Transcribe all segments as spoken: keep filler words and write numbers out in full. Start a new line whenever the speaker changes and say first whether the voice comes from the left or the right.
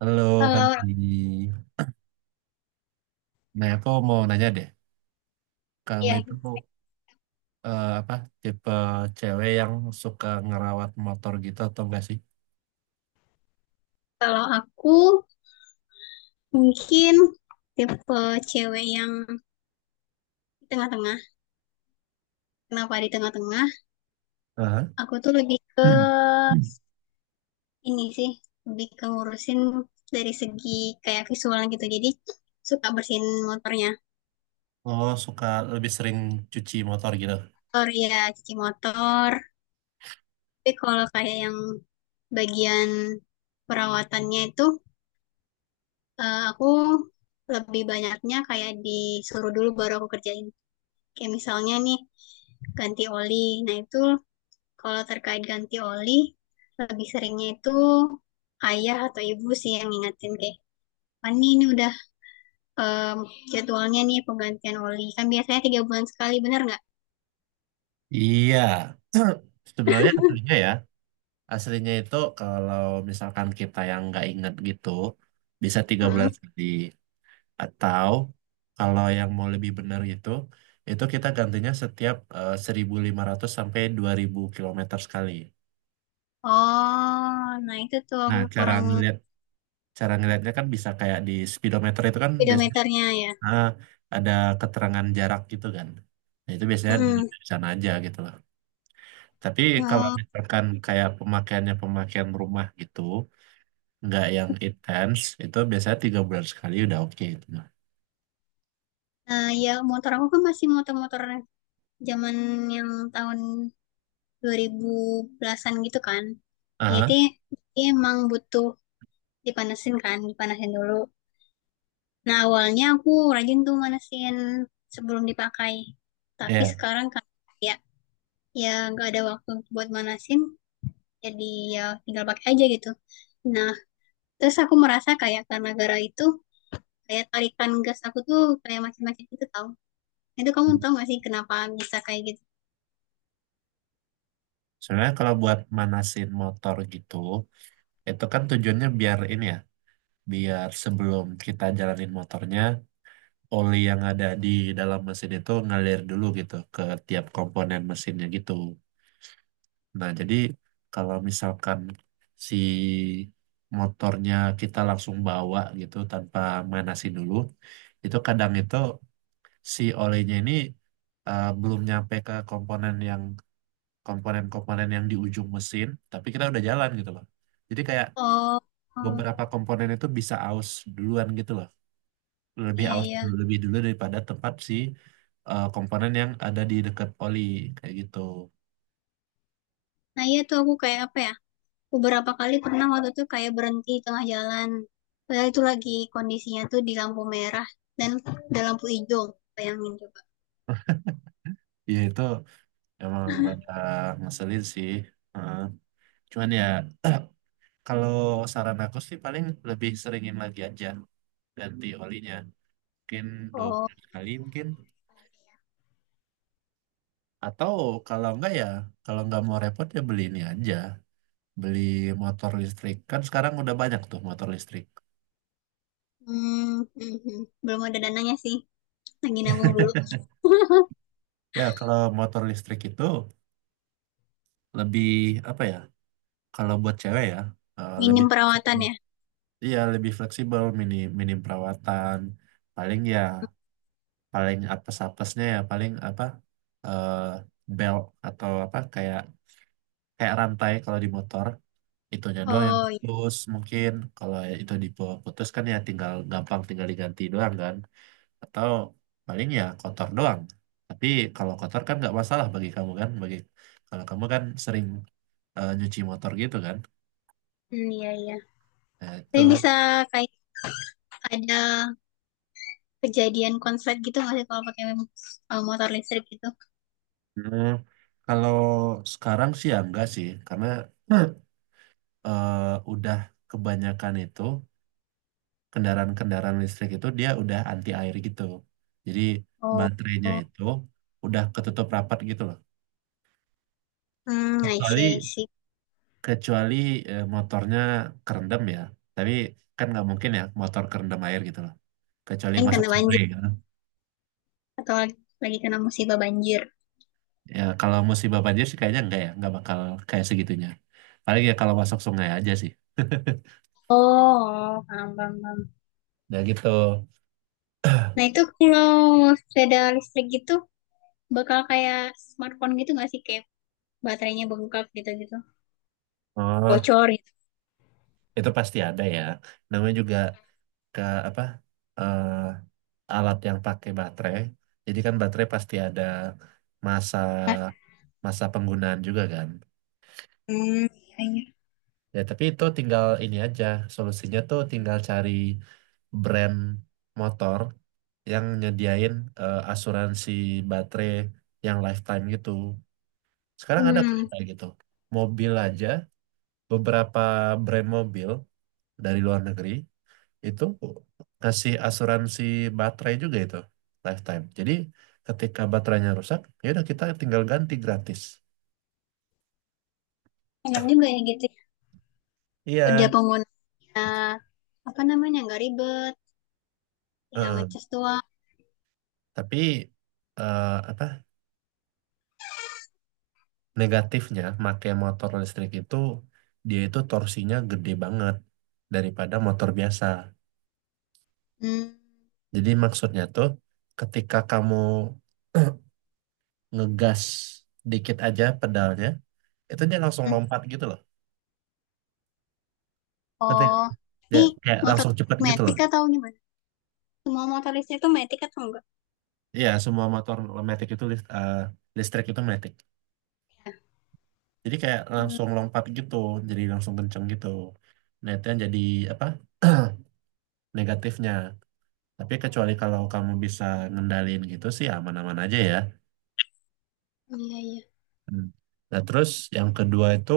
right: Halo
left: Kalau
right: Fanti. Nah, aku mau nanya deh, kamu
left: Ya,
right: itu eh, apa tipe cewek yang suka ngerawat motor gitu atau enggak sih?
left: kalau aku mungkin tipe cewek yang di tengah-tengah. Kenapa di tengah-tengah?
right: Aha.
left: Aku tuh lebih ke ini sih, lebih ke ngurusin dari segi kayak visual gitu. Jadi suka bersihin motornya.
right: Oh, suka lebih sering cuci motor gitu?
left: Motor, ya, cuci motor. Tapi kalau kayak yang bagian perawatannya itu eh, aku lebih banyaknya kayak disuruh dulu baru aku kerjain. Kayak misalnya nih ganti oli. Nah, itu, kalau terkait ganti oli, lebih seringnya itu ayah atau ibu sih yang ngingetin kayak, "Fani ini udah em, jadwalnya nih penggantian oli." Kan biasanya tiga bulan sekali, bener nggak?
right: Iya, sebenarnya aslinya ya, aslinya itu kalau misalkan kita yang nggak inget gitu, bisa tiga
left: Mm.
right: bulan sekali. Atau kalau yang mau lebih benar gitu, itu kita gantinya setiap eh, seribu lima ratus sampai dua ribu kilometer sekali.
left: Oh, nah itu tuh
right: Nah,
left: aku
right: cara
left: kurang
right: ngeliat cara ngeliatnya kan bisa kayak di speedometer itu kan biasanya
left: speedometernya ya.
right: ah, ada keterangan jarak gitu kan. Nah, itu biasanya di
left: Mm.
right: di sana aja gitu loh. Tapi kalau
left: Oh,
right: misalkan kayak pemakaiannya pemakaian rumah gitu, nggak yang intens, itu biasanya tiga bulan sekali udah oke gitu. Nah,
left: nah ya motor aku kan masih motor-motor zaman yang tahun dua ribu sepuluhan-an gitu kan. Jadi,
right: Aha,
left: jadi emang butuh dipanasin kan, dipanasin dulu. Nah, awalnya aku rajin tuh manasin sebelum dipakai. Tapi
right: ya.
left: sekarang kan, ya ya nggak ada waktu buat manasin, jadi ya tinggal pakai aja gitu. Nah, terus aku merasa kayak karena gara itu kayak tarikan gas aku tuh kayak makin-makin gitu tau. Itu kamu tau gak sih kenapa bisa kayak gitu?
right: Sebenarnya kalau buat manasin motor gitu, itu kan tujuannya biar ini ya, biar sebelum kita jalanin motornya, oli yang ada di dalam mesin itu ngalir dulu gitu ke tiap komponen mesinnya gitu. Nah, jadi kalau misalkan si motornya kita langsung bawa gitu tanpa manasin dulu, itu kadang itu si olinya ini eh, belum nyampe ke komponen yang komponen-komponen yang di ujung mesin, tapi kita udah jalan gitu loh. Jadi kayak
left: Oh, oh,
right: beberapa komponen itu bisa aus duluan gitu loh. lebih
left: iya,
right: awas
left: iya.
right: dulu- lebih dulu daripada tempat si eh, komponen yang ada di dekat oli kayak gitu.
left: Nah, iya tuh aku kayak apa ya? Beberapa kali pernah waktu tuh kayak berhenti di tengah jalan. Padahal itu lagi kondisinya tuh di lampu merah dan ada lampu hijau, bayangin.
right: Ya itu emang rada ngeselin sih. Heeh. Cuman ya kalau saran aku sih paling lebih seringin lagi aja ganti olinya. Mungkin dua
left: Oh.
right: bulan sekali mungkin. Atau kalau enggak ya kalau nggak mau repot ya beli ini aja. Beli motor listrik. Kan sekarang udah banyak tuh motor listrik.
left: Hmm, hmm, hmm. Belum ada dananya sih. Lagi nabung dulu.
right: Ya kalau motor listrik itu lebih apa ya? Kalau buat cewek ya, eh, lebih
left: Minim perawatan
right: fleksibel.
left: ya.
right: Iya, lebih fleksibel, mini mini perawatan. Paling ya, paling apes-apesnya ya, paling apa, eh belt atau apa, kayak kayak rantai kalau di motor. Itunya doang yang
left: Oh, iya.
right: putus mungkin. Kalau itu diputus kan ya tinggal gampang tinggal diganti doang kan. Atau paling ya kotor doang. Tapi kalau kotor kan nggak masalah bagi kamu kan. Bagi, kalau kamu kan sering eh, nyuci motor gitu kan.
left: Hmm, iya, iya.
right: Nah
left: Tapi
right: itu.
left: bisa kayak ada kejadian konslet gitu nggak sih kalau pakai uh, motor listrik gitu?
right: Hmm, kalau sekarang sih ya enggak sih, karena Hmm. eh, udah kebanyakan itu kendaraan-kendaraan listrik itu dia udah anti air gitu. Jadi
left: Oh,
right: baterainya
left: oh.
right: itu udah ketutup rapat gitu loh.
left: Hmm, I
right: Kecuali
left: see, I see.
right: kecuali eh, motornya kerendam ya, tapi kan nggak mungkin ya motor kerendam air gitu loh. Kecuali
left: Paling
right: masuk
left: kena
right: sungai
left: banjir,
right: kan.
left: atau lagi, lagi kena musibah banjir.
right: Ya kalau musibah banjir sih kayaknya enggak ya, nggak bakal kayak segitunya. Paling ya kalau masuk sungai aja sih.
left: Oh, oh, paham, paham, paham.
right: Nah gitu.
left: Nah, itu kalau sepeda listrik gitu bakal kayak smartphone gitu nggak sih? Kayak baterainya bengkak gitu-gitu.
right: Oh.
left: Bocor
right: Itu pasti ada ya. Namanya juga ke apa eh, alat yang pakai baterai. Jadi kan baterai pasti ada masa
left: gitu.
right: masa penggunaan juga kan.
left: Hmm, iya, iya.
right: Ya tapi itu tinggal ini aja. Solusinya tuh tinggal cari brand motor yang nyediain eh, asuransi baterai yang lifetime gitu. Sekarang ada kok yang
left: Hmm,
right: kayak gitu. Mobil aja, beberapa brand mobil dari luar negeri itu kasih asuransi baterai juga itu lifetime. Jadi ketika baterainya rusak, ya udah kita tinggal ganti gratis.
left: enak juga ya gitu. Ya.
right: Iya,
left: Udah pengguna apa namanya nggak ribet, tinggal
right: Heeh.
left: ngecas doang.
right: Tapi eh, apa negatifnya, pakai motor listrik itu dia itu torsinya gede banget daripada motor biasa.
left: Hmm,
right: Jadi maksudnya tuh ketika kamu ngegas dikit aja pedalnya, itu dia langsung
left: hmm.
right: lompat gitu loh. Ngerti nggak?
left: Oh,
right: Dia
left: ini
right: kayak
left: motor
right: langsung cepet gitu loh.
left: metik atau gimana? Semua motor listrik itu metik atau enggak?
right: Iya, semua motor matic itu lis- eh, listrik itu matic. Jadi kayak
left: Hmm,
right: langsung lompat gitu, jadi langsung kenceng gitu. Nah, itu yang jadi apa? Negatifnya. Tapi kecuali kalau kamu bisa ngendalin gitu sih aman-aman aja ya.
left: iya, iya.
right: Hmm. Nah, terus yang kedua itu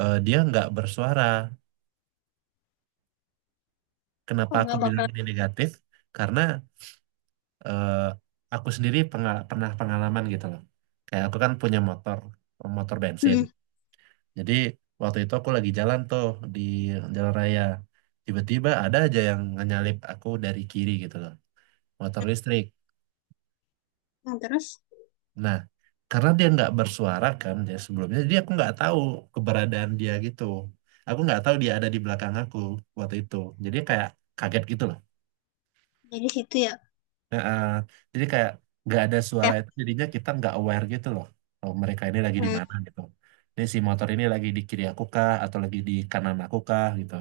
right: eh, dia nggak bersuara. Kenapa
left: Oh,
right: aku
left: nggak
right: bilang
left: bakal.
right: ini negatif? Karena eh, aku sendiri penga- pernah pengalaman gitu loh. Kayak aku kan punya motor, motor bensin.
left: Hmm,
right: Jadi waktu itu aku lagi jalan tuh di jalan raya. Tiba-tiba ada aja yang nyalip aku dari kiri gitu loh. Motor listrik.
left: nah, terus
right: Nah, karena dia nggak bersuara kan dia sebelumnya, jadi aku nggak tahu keberadaan dia gitu. Aku nggak tahu dia ada di belakang aku waktu itu. Jadi kayak kaget gitu loh.
left: jadi situ ya.
right: Nah, eh, jadi kayak nggak ada suara itu, jadinya kita nggak aware gitu loh. Oh, mereka ini lagi di
left: Hmm,
right: mana gitu. Ini si motor ini lagi di kiri aku kah atau lagi di kanan aku kah gitu.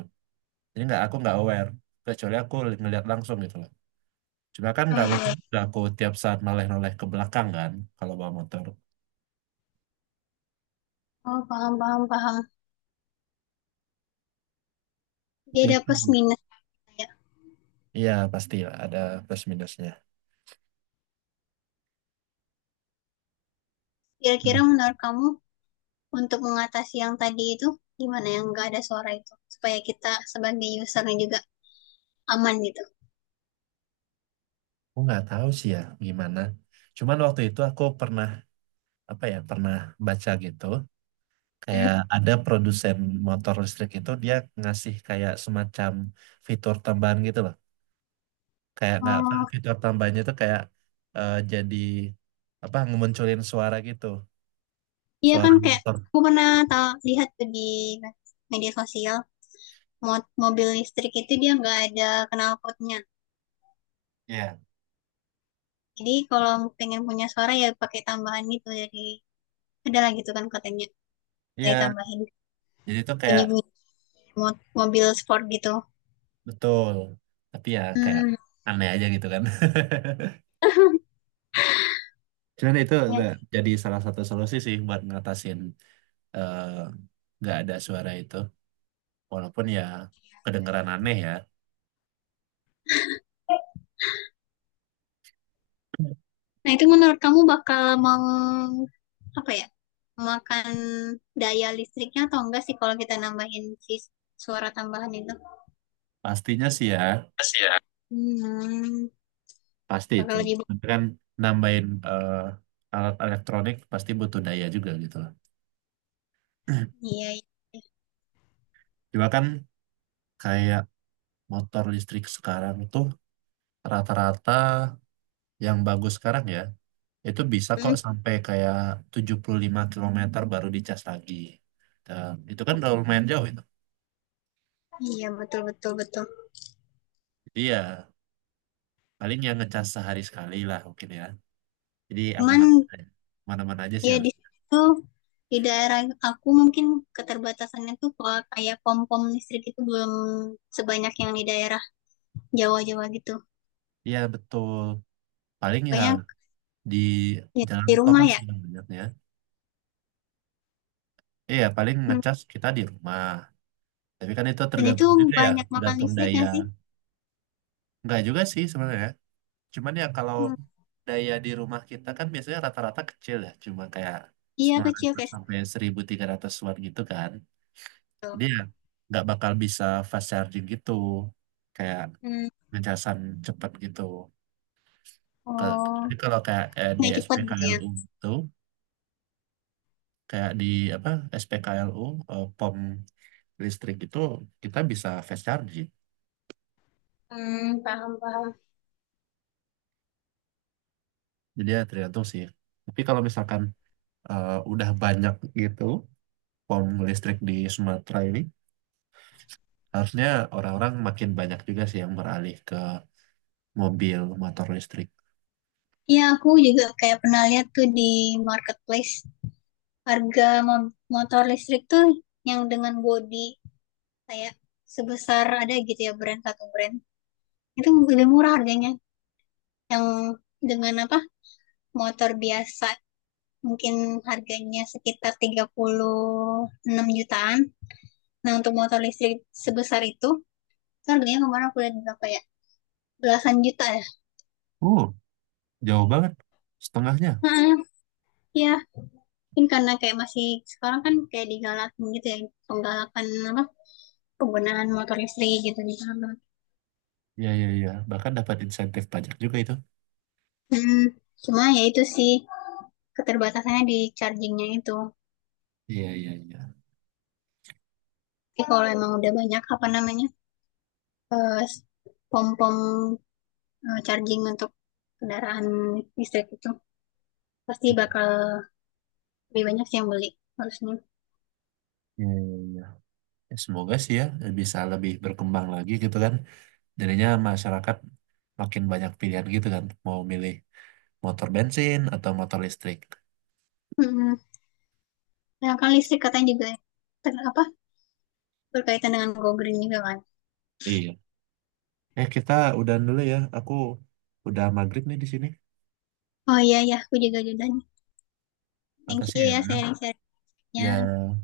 right: Jadi nggak aku nggak aware kecuali aku ngeliat langsung gitu loh. Cuma kan
left: oh,
right: nggak mungkin
left: iya.
right: lah aku tiap saat noleh-noleh ke belakang kan kalau bawa motor.
left: Oh, paham, paham, paham. Dia ada
right: Itu.
left: plus minus ya.
right: Iya pasti ada plus minusnya. Hmm.
left: Kira-kira menurut kamu untuk mengatasi yang tadi itu gimana yang nggak ada suara itu supaya kita sebagai usernya juga aman gitu.
right: Aku nggak tahu sih ya gimana. Cuman waktu itu aku pernah apa ya pernah baca gitu kayak
left: Hmm.
right: ada produsen motor listrik itu dia ngasih kayak semacam fitur tambahan gitu loh. Kayak nggak apa
left: Oh,
right: fitur tambahannya itu kayak eh, jadi apa ngemunculin suara gitu
left: iya,
right: suara
left: kan kayak
right: motor.
left: aku pernah tahu lihat tuh di media sosial mo- mobil listrik itu dia nggak ada knalpotnya.
right: Iya.
left: Jadi kalau pengen punya suara ya pakai tambahan gitu dari ada lagi tuh kan katanya saya
right: Iya,
left: tambahin
right: jadi itu kayak
left: bunyi-bunyi mo- mobil sport gitu.
right: betul. Tapi ya kayak
left: Hmm.
right: aneh aja gitu kan. Cuman itu
left: Ya.
right: udah jadi salah satu solusi sih buat ngatasin eh, nggak ada suara itu. Walaupun ya kedengeran aneh ya.
left: Nah itu menurut kamu bakal mau apa ya? Makan daya listriknya atau enggak sih kalau kita nambahin si suara tambahan itu?
right: Pastinya sih ya,
left: Hmm.
right: pasti itu.
left: Bakal lebih.
right: Tapi kan nambahin eh, alat elektronik pasti butuh daya juga gitu loh.
left: Iya, iya.
right: Cuma kan kayak motor listrik sekarang tuh rata-rata yang bagus sekarang ya, itu bisa
left: Hmm,
right: kok sampai kayak tujuh puluh lima kilometer baru dicas lagi. Dan itu kan udah lumayan jauh itu.
left: iya, betul, betul, betul.
right: Jadi ya paling yang ngecas sehari sekali lah mungkin ya. Jadi
left: Cuman
right: aman-aman aja. Aman-aman aja sih
left: ya
right: harus.
left: di situ di daerah aku mungkin keterbatasannya tuh kalau kayak pom-pom listrik itu belum sebanyak yang di daerah Jawa-Jawa gitu.
right: Iya betul. Paling ya
left: Banyak,
right: di
left: ya,
right: jalan
left: di
right: tol
left: rumah ya.
right: sih yang banyaknya. Iya paling
left: Hmm.
right: ngecas kita di rumah. Tapi kan itu
left: Dan itu
right: tergantung juga ya,
left: banyak makan
right: tergantung
left: listrik
right: daya.
left: nggak sih?
right: Enggak juga sih sebenarnya. Cuman ya kalau
left: Hmm.
right: daya di rumah kita kan biasanya rata-rata kecil ya, cuma kayak
left: Iya
right: sembilan
left: kecil
right: ratus
left: kayak situ.
right: sampai seribu tiga ratus watt gitu kan. Jadi ya nggak bakal bisa fast charging gitu, kayak
left: Hmm.
right: ngecasan cepet gitu. Kalau- Jadi
left: Oh,
right: kalau kayak eh, di
left: nggak cepat gitu ya.
right: S P K L U itu, kayak di apa S P K L U eh, pom listrik itu kita bisa fast charging.
left: Hmm, paham, paham.
right: Jadi ya tergantung sih. Tapi kalau misalkan eh, udah banyak gitu pom listrik di Sumatera ini. Harusnya orang-orang makin banyak juga sih yang beralih ke mobil motor listrik.
left: Iya aku juga kayak pernah lihat tuh di marketplace harga mo- motor listrik tuh yang dengan bodi kayak sebesar ada gitu ya brand satu brand itu lebih murah harganya yang dengan apa motor biasa mungkin harganya sekitar tiga puluh enam jutaan. Nah untuk motor listrik sebesar itu itu harganya kemarin aku lihat berapa ya, belasan juta ya.
right: Uh, jauh banget. Setengahnya.
left: Heeh, ya mungkin karena kayak masih sekarang kan kayak digalakin gitu ya, penggalakan apa, penggunaan motor listrik gitu di sana.
right: Iya, iya, iya. Bahkan dapat insentif pajak juga itu.
left: Hmm, cuma ya itu sih keterbatasannya di chargingnya itu.
right: Iya, iya, iya.
left: Tapi kalau emang udah banyak apa namanya eh, pom-pom eh, charging untuk kendaraan listrik itu pasti bakal lebih banyak sih yang beli harusnya.
right: Iya, iya, iya. Ya, semoga sih ya bisa lebih berkembang lagi gitu kan. Jadinya masyarakat makin banyak pilihan gitu kan. Mau milih motor bensin atau motor listrik.
left: Mm-mm. Nah, kan listrik katanya juga ter- apa berkaitan dengan Go Green juga kan.
right: Iya. Eh, kita udahan dulu ya. Aku udah maghrib nih di sini.
left: Oh iya ya, aku juga jodohnya. Thank
right: Makasih
left: you
right: ya.
left: ya sharing-sharingnya.
right: Ya.